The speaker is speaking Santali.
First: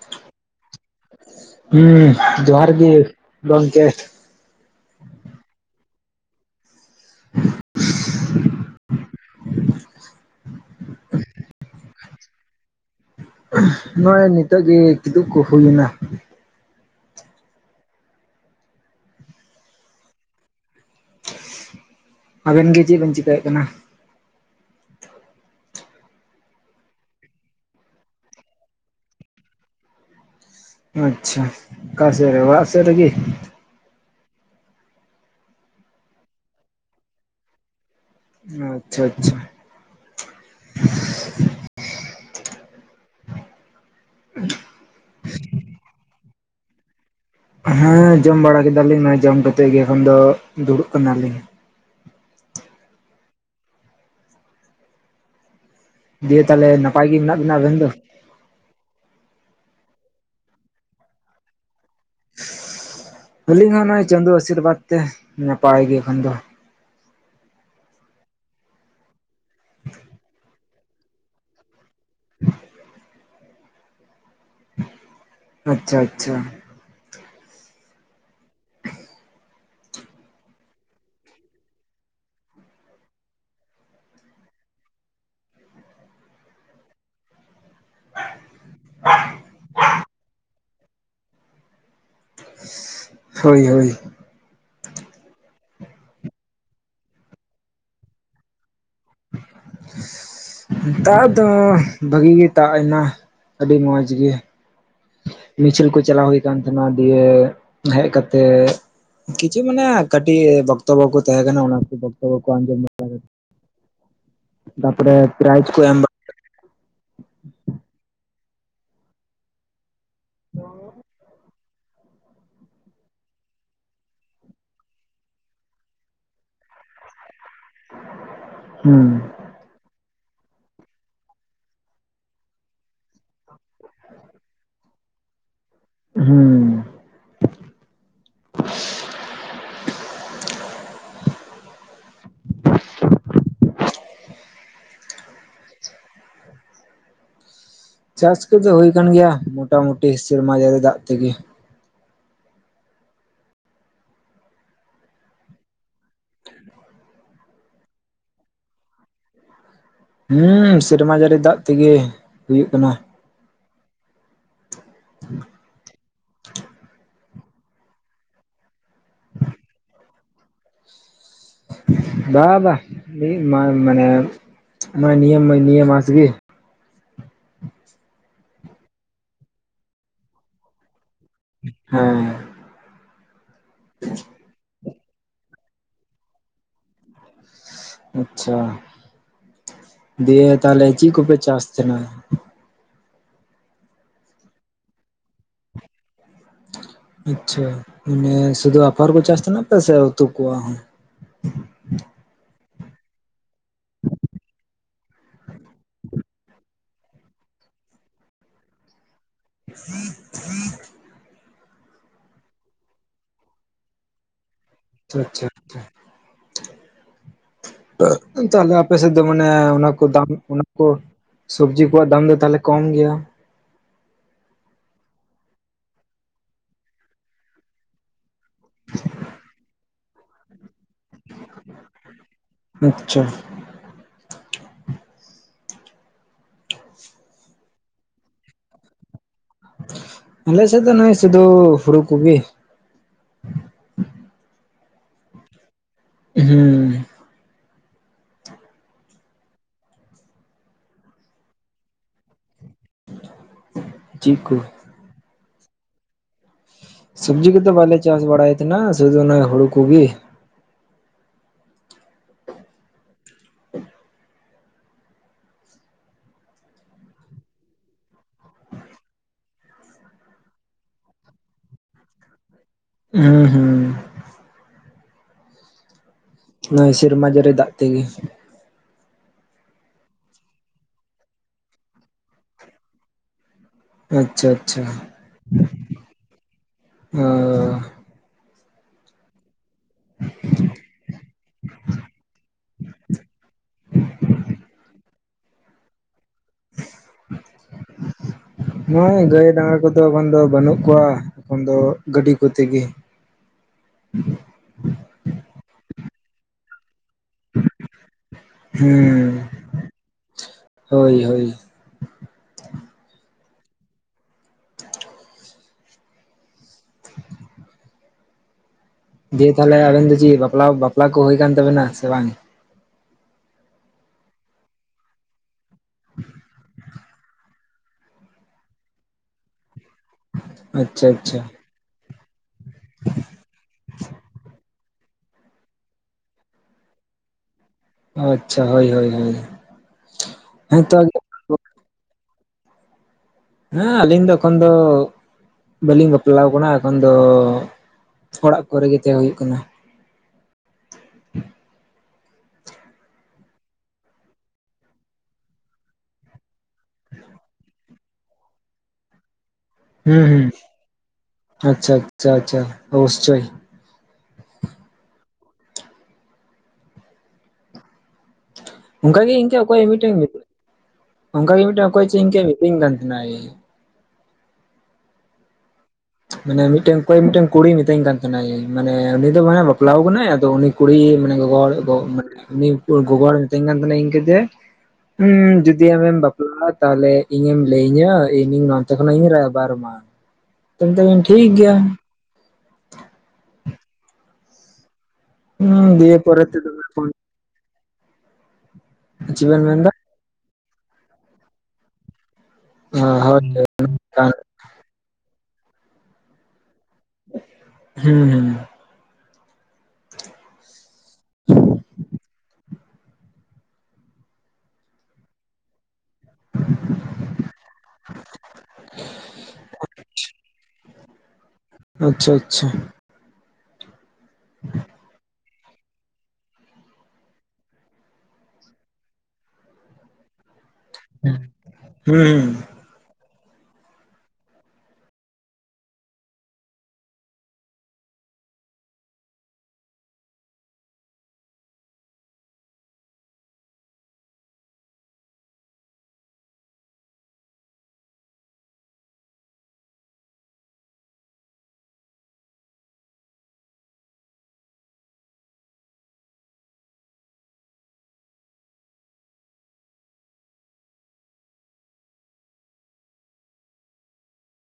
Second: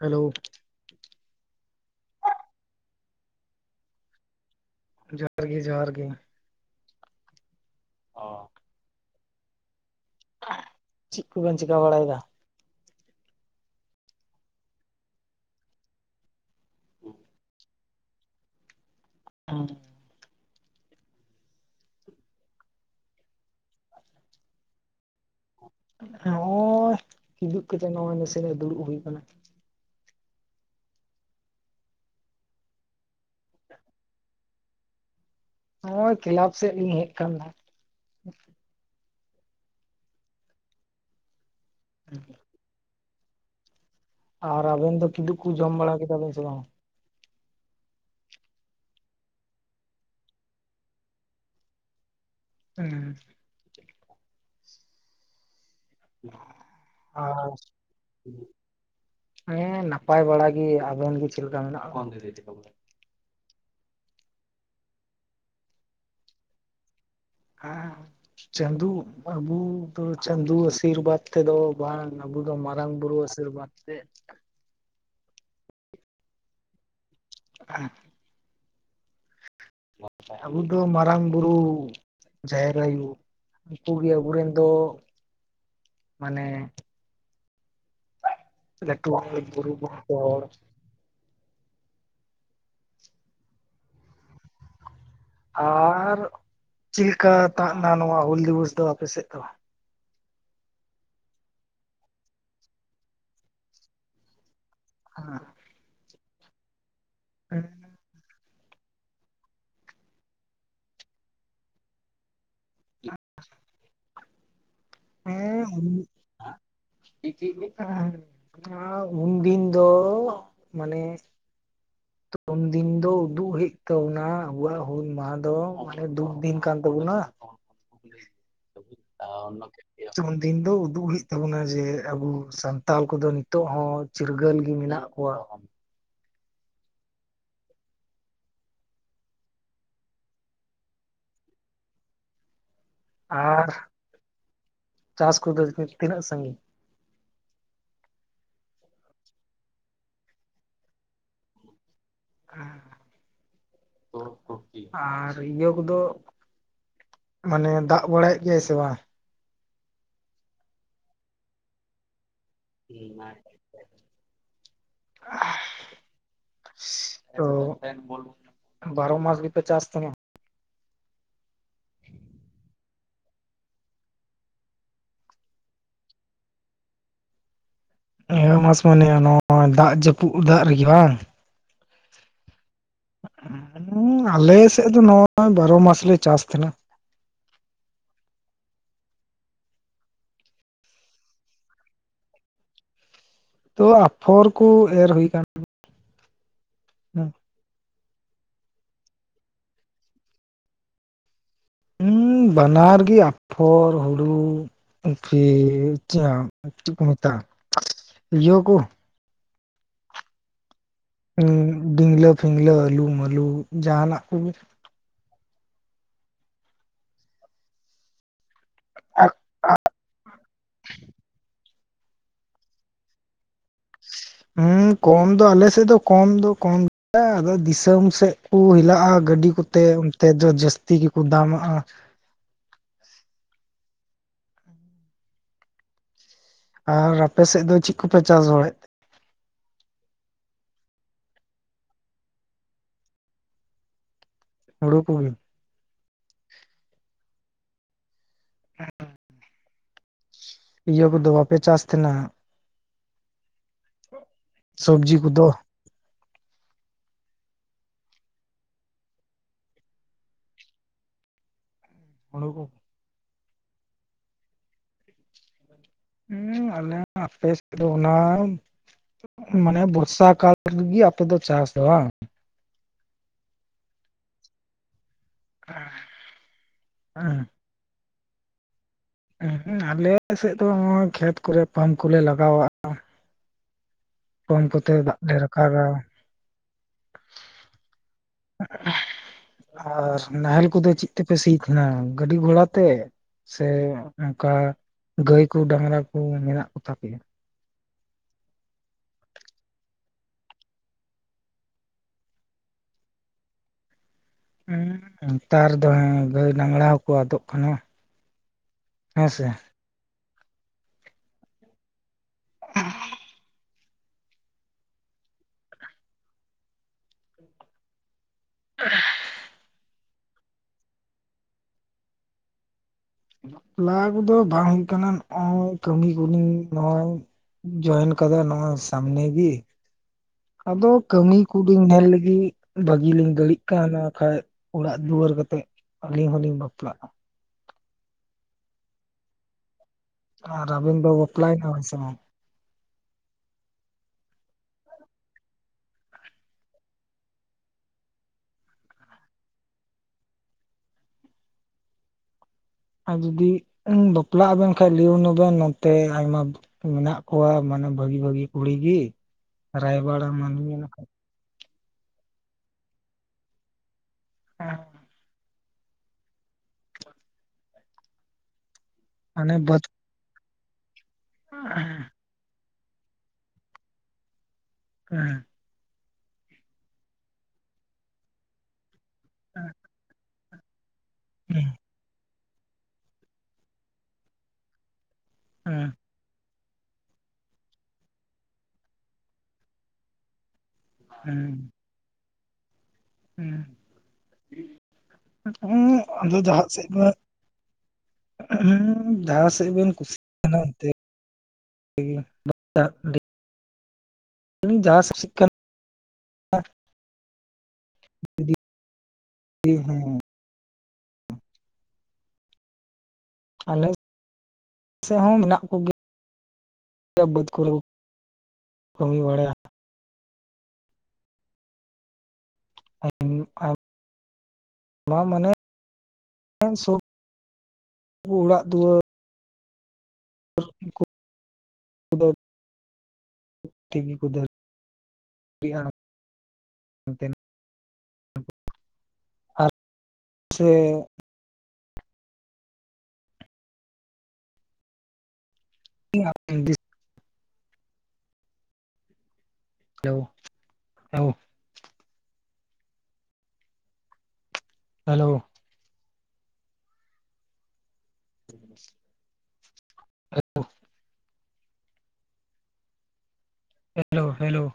ᱦᱮᱞᱳ ᱦᱮᱸ ᱡᱚᱦᱟᱨ ᱜᱮ ᱜᱚᱢᱠᱮ ᱡᱚᱦᱟᱨ ᱜᱮ ᱡᱚᱦᱟᱨ ᱜᱮ [inaudible] ᱚ ᱪᱮᱫ ᱠᱚᱵᱮᱱ ᱪᱤᱠᱟᱹ ᱵᱟᱲᱟᱭᱮᱫᱟ? ᱱᱚᱜ-ᱚᱭ ᱱᱤᱛᱚᱜ ᱜᱮ ᱠᱤᱫᱩᱜ ᱠᱚ ᱦᱩᱭᱱᱟ᱾ [inaudible] ᱟᱵᱮᱱ ᱜᱮ ᱪᱮᱫ ᱵᱮᱱ ᱪᱤᱠᱟᱹᱭᱮᱫ ᱠᱟᱱᱟ? ᱱᱚᱜᱼᱚᱭ ᱠᱤᱫᱩᱜ ᱠᱟᱛᱮᱜ ᱱᱚᱜᱼᱚᱭ ᱱᱟᱥᱮᱱᱟᱜ ᱫᱩᱲᱩᱵ ᱦᱩᱭᱩᱜ ᱠᱟᱱᱟ ᱟᱪᱪᱷᱟ ᱚᱠᱟ ᱥᱮᱫ ᱨᱮ ᱚᱲᱟᱜ ᱥᱮᱫ ᱨᱮᱜᱮ, ᱱᱚᱜᱚᱭ ᱠᱞᱟᱵ ᱥᱮᱫ ᱞᱤᱧ ᱦᱮᱡ ᱟᱠᱟᱱ ᱜᱮ ᱟᱪᱪᱷᱟ ᱟᱪᱪᱷᱟ [inaudible] ᱟᱨ ᱟᱵᱮᱱ ᱫᱚ ᱠᱤᱫᱩᱵ ᱠᱚ ᱡᱚᱢ ᱵᱟᱲᱟ ᱠᱮᱫᱟ ᱵᱮᱱ ᱥᱮ ᱵᱟᱝ? ᱦᱮᱸ ᱡᱚᱢ ᱵᱟᱲᱟ ᱠᱮᱫᱟᱞᱤᱧ ᱱᱚᱭ ᱡᱚᱢ ᱠᱟᱛᱮᱫ ᱜᱮ ᱮᱠᱷᱚᱱ ᱫᱚ ᱫᱩᱲᱩᱵ ᱠᱟᱱᱟᱞᱤᱧ᱾ ᱦᱮᱸ ᱫᱤᱭᱮ ᱛᱟᱦᱚᱞᱮ ᱱᱟᱯᱟᱭ ᱜᱮ ᱢᱮᱱᱟᱜ ᱟᱨ ᱵᱮᱱᱟ ᱟᱵᱮᱱ ᱫᱚ ᱦᱮᱸ ᱱᱟᱯᱟᱭ ᱵᱟᱲᱟ ᱜᱮ ᱟᱵᱮᱱ ᱜᱮ ᱪᱮᱫ ᱞᱮᱠᱟ ᱢᱮᱱᱟᱜ [inaudible] ᱟᱹᱞᱤᱧ ᱦᱚᱸ ᱱᱚᱜᱼᱚᱭ ᱪᱟᱸᱫᱳ ᱟᱥᱤᱨᱵᱟᱫᱽ ᱛᱮ ᱱᱟᱯᱟᱭ ᱜᱮ ᱮᱠᱷᱚᱱ ᱫᱚ᱾ ᱦᱮᱸ ᱪᱟᱸᱫᱩ ᱵᱟᱵᱩ ᱫᱚ ᱪᱟᱸᱫᱩ ᱟᱥᱤᱨᱵᱟᱫᱽ ᱛᱮᱫᱚ ᱵᱟᱝ ᱟᱵᱚ ᱫᱚ ᱢᱟᱨᱟᱝ ᱵᱩᱨᱩ ᱟᱥᱤᱨᱵᱟᱫ ᱛᱮ᱾ ᱟᱪᱪᱷᱟ ᱟᱪᱪᱷᱟ [inaudible] ᱟᱵᱚ ᱫᱚ ᱢᱟᱨᱟᱝ ᱵᱩᱨᱩ ᱡᱟᱦᱮᱨ ᱟᱭᱩ ᱩᱱᱠᱩ ᱜᱮ ᱟᱵᱚᱨᱮᱱ ᱫᱚ ᱢᱟᱱᱮ ᱞᱟᱹᱴᱷᱩ ᱵᱩᱨᱩ ᱠᱚᱦᱚ ᱠᱚ ᱦᱚᱲ [unintelligible] ᱦᱳᱭ ᱦᱳᱭ ᱟᱨ ᱪᱤᱞ ᱞᱤᱠᱟ ᱛᱟᱵᱱᱟ ᱱᱚᱣᱟ ᱦᱩᱞ ᱫᱤᱵᱚᱥ ᱫᱚ ᱟᱯᱮᱥᱮᱫ ᱫᱚ? [inaudible] ᱫᱟᱜ ᱫᱚ ᱵᱷᱟᱹᱜᱤ ᱜᱮ ᱫᱟᱜ ᱮᱱᱟ ᱟᱹᱰᱤ ᱢᱚᱸᱡᱽ ᱜᱮ ᱦᱮᱸ ᱢᱤᱪᱷᱤᱞ ᱠᱚ ᱪᱟᱞᱟᱣ ᱦᱩᱭ ᱠᱟᱱ ᱛᱟᱦᱮᱸᱱᱟ ᱫᱤᱭᱮ ᱦᱮᱸ ᱦᱮᱡ ᱠᱟᱛᱮᱜ ᱠᱤᱪᱷᱩ ᱢᱟᱱᱮ ᱠᱟᱹᱴᱤᱡ ᱵᱚᱠᱛᱚᱵᱚ ᱠᱚ ᱛᱟᱦᱮᱸ ᱠᱟᱱᱟ ᱚᱱᱟ ᱠᱚ ᱵᱚᱠᱛᱚᱵᱚ ᱠᱚ ᱟᱸᱡᱚᱢ ᱦ ᱛᱟᱯᱚᱨᱮ ᱯᱨᱟᱭᱡ ᱠᱚ ᱮᱢᱵᱟ ᱩᱱᱫᱤᱱ ᱫᱚ- ᱢᱟᱱᱮ- ᱛᱚ ᱩᱱᱫᱤᱱ ᱫᱚ ᱩᱫᱩᱜ ᱦᱩᱭᱩᱜ ᱛᱟᱵᱚᱱᱟ ᱟᱵᱩᱣᱟᱜ ᱦᱩᱞ ᱢᱟᱦᱟ ᱫᱚ ᱢᱟᱱᱮ ᱫᱩᱠ ᱫᱤᱱ ᱠᱟᱱ ᱛᱟᱵᱚᱱᱟ᱾ ᱦᱩᱸ [inaudible] ᱩᱱ ᱫᱤᱱ ᱫᱚ ᱩᱫᱩᱜ ᱦᱩᱭᱩᱜ ᱛᱟᱵᱚᱱᱟ ᱡᱮ ᱟᱵᱚ ᱥᱟᱱᱛᱟᱞ ᱠᱚᱫᱚ ᱱᱤᱛᱚᱜ ᱦᱚᱸ- ᱪᱤᱨᱜᱟᱹᱞ ᱜᱮ ᱢᱮᱱᱟᱜ ᱠᱚᱣᱟ᱾ ᱦᱩᱸ [inaudible] ᱟᱨ ᱪᱟᱥ ᱠᱚᱫᱚ ᱛᱤᱱᱟᱹᱜ ᱥᱟᱺᱜᱤᱧ ᱪᱟᱥ ᱠᱚᱫᱚ ᱦᱳᱭ ᱟᱠᱟᱱ ᱜᱮᱭᱟ ᱢᱚᱴᱟ ᱢᱩᱴᱤ ᱥᱮᱨᱢᱟ ᱡᱟᱹᱨᱤ ᱫᱟᱜ ᱛᱮᱜᱮ ᱟᱨ ᱤᱭᱟᱹ ᱠᱚᱫᱚ- ᱢᱟᱱᱮ ᱫᱟᱜ ᱵᱟᱲᱟᱭᱮᱫ ᱜᱮᱭᱟᱭ ᱥᱮ ᱵᱟᱝ ᱦᱩᱸ ᱥᱮᱨᱢᱟ ᱡᱟᱹᱲᱤ ᱫᱟᱜ ᱛᱮᱜᱮ ᱦᱩᱭᱩᱜ ᱠᱟᱱᱟ ᱦ [inaudible] ᱚ ᱵᱟᱨᱚ ᱢᱟᱥ ᱜᱮᱯᱮ ᱪᱟᱥ ᱛᱟᱦᱮᱱ ᱵᱟ ᱵᱟ ᱢᱟᱱᱮ ᱱᱚᱸᱜᱼᱚᱭ ᱱᱤᱭᱟᱹ ᱢᱟ ᱱᱤᱭᱟᱹ ᱢᱟᱥ ᱜᱮ ᱱᱤᱟᱣᱹ ᱢᱟᱥ ᱢᱟᱱᱮ ᱱᱚᱜᱚᱭ ᱫᱟᱜ ᱡᱟᱹᱯᱩᱫ ᱫᱟᱜ ᱨᱮᱜᱮ ᱵᱟᱝ ᱦᱮᱸ ᱟᱞᱮ ᱥᱮᱫ ᱫᱚ ᱱᱚᱜᱚᱭ ᱵᱟᱨᱚ ᱢᱟᱥᱞᱮ ᱪᱟᱥ ᱛᱟᱦᱮᱸᱱᱟ ᱟᱪᱪᱷᱟ ᱫᱤᱭᱮ ᱛᱟᱦᱚᱞᱮ ᱪᱮᱫ ᱠᱚᱯᱮ ᱪᱟᱥ ᱛᱟᱦᱮᱱᱟ ᱛᱚ ᱟᱯᱷᱚᱨ ᱠᱚ ᱮᱨ ᱦᱩᱭᱠᱟᱱᱟ ᱟᱪᱪᱷᱟ ᱢᱟᱱᱮ ᱥᱩᱫᱷᱩ ᱟᱯᱟᱨ ᱠᱚ ᱪᱟᱥ ᱨᱮᱱᱟᱜ ᱯᱮ ᱥᱮ ᱩᱛᱩ ᱠᱚᱣᱟ ᱦᱚᱸ ᱦᱸ ᱵᱟᱱᱟᱨ ᱜᱤ ᱟᱯᱷᱚᱨ ᱦᱩᱲᱩ- ᱯᱷᱤ ᱪᱟ ᱪᱮᱫ ᱠᱚ ᱢᱮᱛᱟᱜᱼᱟ ᱤᱭᱟᱹᱠᱚ- [inaudible] ᱦ ᱵᱤᱝᱽᱞᱟᱹ ᱯᱷᱤᱝᱞᱟᱹ ᱟᱹᱞᱩᱢᱟᱹᱞᱩ ᱡᱟᱦᱟᱱᱟᱜ ᱠᱚᱜᱮ ᱟᱪᱷᱟ ᱟᱪᱪᱷᱟ ᱟᱪᱪᱷᱟ ᱛᱟᱦᱞᱮ ᱟᱯᱮ ᱥᱮᱫ ᱫᱚ ᱢᱟᱱᱮ ᱚᱱᱟ ᱠᱚ ᱫᱟᱢ ᱚᱱᱟ ᱠᱚ- ᱥᱚᱵᱽᱡᱤ ᱠᱚᱣᱟᱜ ᱫᱟᱢ ᱫᱚ ᱛᱟᱦᱚᱞᱮ ᱠᱚᱢ ᱜᱮᱭᱟ ᱦᱮᱸ ᱠᱚᱢ ᱫᱚ ᱟᱞᱮ ᱥᱮᱫ ᱫᱚ ᱠᱚᱢ ᱫᱚ ᱠᱚᱢ ᱜᱮᱭᱟ ᱟᱫᱚ ᱫᱤᱥᱚᱢ ᱥᱮᱫ- ᱠᱚ ᱦᱤᱞᱟᱜᱼᱟ ᱜᱟᱹᱰᱤ ᱠᱚᱛᱮ ᱚᱱᱛᱮ ᱫᱚ ᱡᱟᱹᱥᱛᱤ ᱜᱮᱠᱚ ᱫᱟᱢᱟᱜᱼᱟ ᱟᱪᱪᱷᱟ ᱟᱨ ᱟᱯᱮ ᱥᱮᱫ ᱫᱚ ᱪᱮᱫ ᱠᱚᱯᱮ ᱪᱟᱥ ᱵᱟᱲᱟᱮᱫᱼᱟ ᱟᱞᱮ ᱥᱮᱫ ᱱᱚᱜᱼᱚᱭ ᱥᱩᱫᱩ ᱦᱩᱲᱩ ᱠᱚᱜᱤ ᱦᱩᱲᱩ ᱠᱚᱜᱮ ᱦᱩᱸ [inaudible] ᱤᱭᱟᱹ ᱠᱚᱫᱚ ᱵᱟᱯᱮ ᱪᱟᱥ ᱛᱮ ᱱᱟᱦᱟᱜ ᱡᱤᱫ ᱠᱚ ᱥᱚᱵᱽᱡᱤ ᱠᱚᱫᱚ ᱥᱚᱵᱡᱤ ᱠᱚᱫᱚ ᱵᱟᱞᱮ ᱪᱟᱥ ᱵᱟᱲᱟᱭ ᱛᱟᱦᱮᱱᱟ ᱥᱩᱫᱩ ᱚᱱᱟ ᱦᱩᱲᱩ ᱠᱚᱜᱮ ᱦᱩᱲᱩ ᱠᱚᱜᱮ ᱦᱩᱸ ᱟᱞᱮ ᱦᱚᱸ ᱟᱯᱮ ᱥᱮᱫ ᱫᱚ ᱚᱱᱟ- ᱢᱟᱱᱮ ᱵᱚᱨᱥᱟ ᱠᱟᱞ ᱨᱮᱜᱤ ᱟᱯᱮ ᱫᱚ ᱪᱟᱥ ᱫᱚ ᱵᱟᱝ ᱦᱩᱸ ᱦᱩᱸ [unintelligible] ᱱᱚᱭ ᱥᱮᱨᱢᱟ ᱡᱳᱨᱮ ᱫᱟᱜ ᱛᱮᱜᱮ- ᱩᱸ ᱦᱩᱸ ᱟᱞᱮᱥᱮᱫ ᱫᱚ ᱱᱚᱜ ᱚᱭ ᱠᱷᱮᱛ ᱠᱚᱨᱮ ᱯᱟᱢᱯ ᱠᱚᱞᱮ ᱞᱟᱜᱟᱣᱟᱜᱼᱟ ᱟᱪᱪᱷᱟ ᱯᱟᱢᱯ ᱟᱪᱪᱷᱟ ᱠᱚᱛᱮ ᱫᱟᱜ ᱞᱮ ᱨᱟᱠᱟᱜᱟ ᱚ ᱟᱨ ᱱᱟᱦᱮᱞ ᱠᱚᱫᱚ ᱪᱮᱫ ᱛᱮᱯᱮ ᱥᱤᱭ ᱛᱟᱦᱮᱱᱟ ᱜᱟᱹᱰᱤ ᱜᱷᱚᱲᱟ ᱛᱮ ᱥᱮ ᱚᱱᱠᱟ ᱜᱟᱹᱭ ᱠᱚ ᱰᱟᱺᱝᱨᱟ ᱠᱚ ᱢᱮᱱᱟᱜ ᱠᱚᱛᱟ ᱯᱮᱭᱟ [unintelligible] ᱱᱚᱜᱚᱭ ᱜᱟᱹᱭ ᱰᱟᱺᱝᱨᱟ ᱠᱚᱫᱚ ᱵᱟᱹᱜ ᱫᱚ ᱵᱟᱹᱱᱩᱜ ᱠᱚᱣᱟ ᱮᱠᱷᱚᱱ ᱫᱚ ᱜᱟᱹᱰᱤ ᱠᱚᱛᱮ ᱜᱮ ᱦᱩᱸ ᱱᱮᱛᱟᱨ ᱫᱚ ᱦᱮᱸ ᱜᱟᱹᱭ ᱰᱟᱺᱝᱨᱟ ᱦᱮᱸ ᱦᱩᱸ ᱥᱮ ᱦᱳᱭ ᱦᱳᱭ [unintelligible] [unintelligible] ᱫᱤᱭᱮ ᱛᱟᱦᱚᱞᱮ ᱟᱵᱮᱱ ᱫᱚ ᱪᱮᱫ ᱵᱟᱯᱞᱟ ᱵᱟᱯᱞᱟ ᱠᱚ ᱦᱩᱭ ᱟᱠᱟᱱ ᱛᱟᱵᱮᱱᱟ ᱥᱮ ᱵᱟᱝ ᱵᱟᱯᱞᱟ ᱠᱚᱫᱚ ᱵᱟᱝ ᱦᱩᱭᱩᱜ ᱠᱟᱱᱟ ᱱᱚᱜᱚᱭ ᱠᱟᱹᱢᱤ ᱠᱚᱞᱤᱧ ᱱᱚᱜᱚᱭ ᱡᱚᱭᱮᱱ ᱠᱟᱫᱟ ᱱᱚᱣᱟ ᱥᱟᱢᱱᱮ ᱜᱤ ᱟᱫᱚ ᱟᱪᱪᱷᱟ ᱠᱟᱹᱢᱤ ᱟᱪᱪᱷᱟ ᱠᱩᱞᱤᱧ ᱧᱮᱞ ᱞᱤᱜᱤ ᱵᱷᱟᱹᱜᱤ ᱞᱤᱧ ᱫᱟᱹᱲᱤᱜ ᱠᱟᱱᱟ ᱠᱷᱟᱡ ᱚᱲᱟᱜ ᱫᱩᱣᱟᱹᱨ ᱠᱟᱛᱮᱜ ᱟᱹᱞᱤᱧ ᱦᱚᱞᱤᱧ ᱵᱟᱯᱞᱟᱜᱼᱟ ᱟᱪᱪᱷᱟ ᱦᱳᱭ ᱦᱳᱭ ᱦᱳᱭ ᱟᱨ ᱟᱵᱮᱱ ᱦᱮᱸᱛᱚ ᱫᱚ ᱵᱟᱯᱞᱟᱭ ᱱᱟᱵᱮᱱ ᱥᱮ ᱵᱟᱝ ᱦᱮᱸ ᱟᱹᱞᱤᱧ ᱫᱚ ᱮᱠᱷᱚᱱ ᱫᱚ ᱵᱟᱹᱞᱤᱧ ᱵᱟᱯᱞᱟᱣ ᱠᱟᱱᱟ ᱮᱠᱷᱚᱱ ᱫᱚ ᱚᱲᱟᱜ ᱠᱚᱨᱮ ᱜᱮ ᱛᱟᱦᱮᱸ ᱦᱩᱭᱩᱜ ᱠᱟᱱᱟ ᱟᱨ ᱡᱩᱫᱤ ᱵᱟᱯᱞᱟᱜ ᱟᱵᱮᱱ ᱠᱷᱟᱱ ᱞᱟᱹᱭᱚ ᱱᱚ ᱵᱮᱱ ᱱᱚᱛᱮ ᱟᱭᱢᱟ ᱢᱮᱱᱟᱜ ᱠᱚᱣᱟ ᱢᱟᱱᱮ ᱵᱷᱟᱹᱜᱤ ᱵᱷᱟᱹᱜᱤ ᱠᱩᱲᱤ ᱜᱤ ᱨᱟᱭᱵᱟᱲ ᱦᱩᱸ ᱦᱩᱸ ᱟᱢᱟᱞᱤᱧ ᱢᱮᱱᱟᱠᱟᱜ ᱟᱪᱪᱷᱟ ᱟᱪᱪᱷᱟ ᱟᱪᱪᱷᱟ ᱚᱵᱩᱥᱪᱚᱭ ᱦᱮᱸ ᱚᱱᱠᱟ ᱜᱤ ᱦᱟᱱᱮ ᱤᱱᱠᱟᱹ ᱵᱟᱹᱫ ᱚᱠᱚᱭ ᱢᱤᱫᱴᱮᱱ ᱚᱱᱠᱟ ᱜᱮ ᱢᱤᱫᱴᱮᱱ ᱚᱠᱚᱭ ᱪᱮ ᱤᱱᱠᱟᱹ ᱛᱤᱧ [unintelligible] ᱠᱟᱛᱷᱮᱱᱟᱭᱮ [unintelligible] ᱢᱟᱱᱮ ᱢᱤᱫᱴᱮᱱ ᱚᱠᱚᱭ ᱢᱤᱫᱴᱮᱱ ᱠᱩᱲᱤ ᱢᱤᱛᱟᱹᱧ ᱠᱟᱱ ᱛᱟᱦᱮᱱᱟᱭ ᱢᱟᱱᱮ ᱩᱱᱤ ᱫᱚ ᱢᱟᱱᱮ ᱵᱟᱯᱞᱟᱣ ᱠᱟᱱᱟᱭ ᱟᱫᱚ ᱩᱱᱤ ᱠᱩᱲᱤ ᱢᱟᱱᱮ ᱜᱚᱜᱚ ᱦᱚᱲ ᱩᱱᱤ ᱜᱚᱜᱚ ᱦᱚᱲ ᱢᱤᱛᱟᱹᱧ ᱠᱟᱱ ᱛᱟᱦᱮᱱᱟ ᱤᱱᱠᱟᱹᱛᱮ ᱦᱩᱸ ᱡᱩᱫᱤ ᱦᱮᱸ ᱟᱢᱮᱢ ᱵᱟᱯᱞᱟᱜᱼᱟ ᱛᱟᱦᱚᱞᱮ ᱤᱧᱮᱢ ᱞᱟᱹᱭ ᱤᱧᱟ ᱤᱧᱤᱧ ᱱᱚᱱᱛᱮ ᱠᱷᱚᱱᱟᱜ ᱤᱧ ᱨᱟᱭᱵᱟᱨᱟᱢᱟ ᱚᱱᱛᱮ ᱵᱮᱱ ᱴᱷᱤᱠ ᱜᱮᱭᱟ ᱦᱩᱸ ᱦᱩᱸ ᱫᱤᱭᱮ ᱟᱫᱚ ᱯᱚᱨᱮ ᱛᱮ ᱡᱟᱦᱟᱸ ᱫᱚᱢᱮ ᱥᱮᱫ ᱫᱚ ᱯᱷᱳᱱ ᱦᱩᱸ ᱪᱮᱫ ᱡᱟᱦᱟᱸ ᱥᱮᱫ ᱢᱮᱱᱫᱟ ᱵᱮᱱ ᱠᱩᱥᱤᱜ ᱠᱟᱱᱟ ᱚᱱᱛᱮ ᱴᱷᱤᱜ ᱱᱟ [unintelligible] ᱦᱩᱸ [unintelligible] ᱤᱧ ᱦᱚᱸ ᱟᱞᱮ ᱥᱮᱫ ᱦᱚᱸ ᱢᱮᱱᱟᱜ ᱠᱚ ᱜᱤᱭᱟ ᱵᱟᱹᱫᱽ ᱠᱚᱨᱮᱠᱚ ᱠᱟᱹᱢᱤ ᱵᱟᱲᱭᱟ ᱟᱪᱪᱷᱟ ᱟᱪᱪᱷᱟ ᱦᱮᱸ ᱦᱩᱭᱩᱜᱠᱷᱟᱱ ᱱᱚᱣᱟ ᱢᱟᱱᱮ [unintelligible] ᱚᱲᱟᱜ ᱫᱩᱣᱟᱹᱨ ᱦᱩᱸ ᱦᱩᱸ ᱠᱚᱫᱚ ᱦᱩᱸ ᱴᱷᱤᱠ ᱜᱤ ᱠᱩᱫᱟᱹᱨ [unintelligible] [unintelligible] ᱟᱨ ᱥᱮ [unintelligible] hello hello hello [inaudible] [unintelligible] hello hello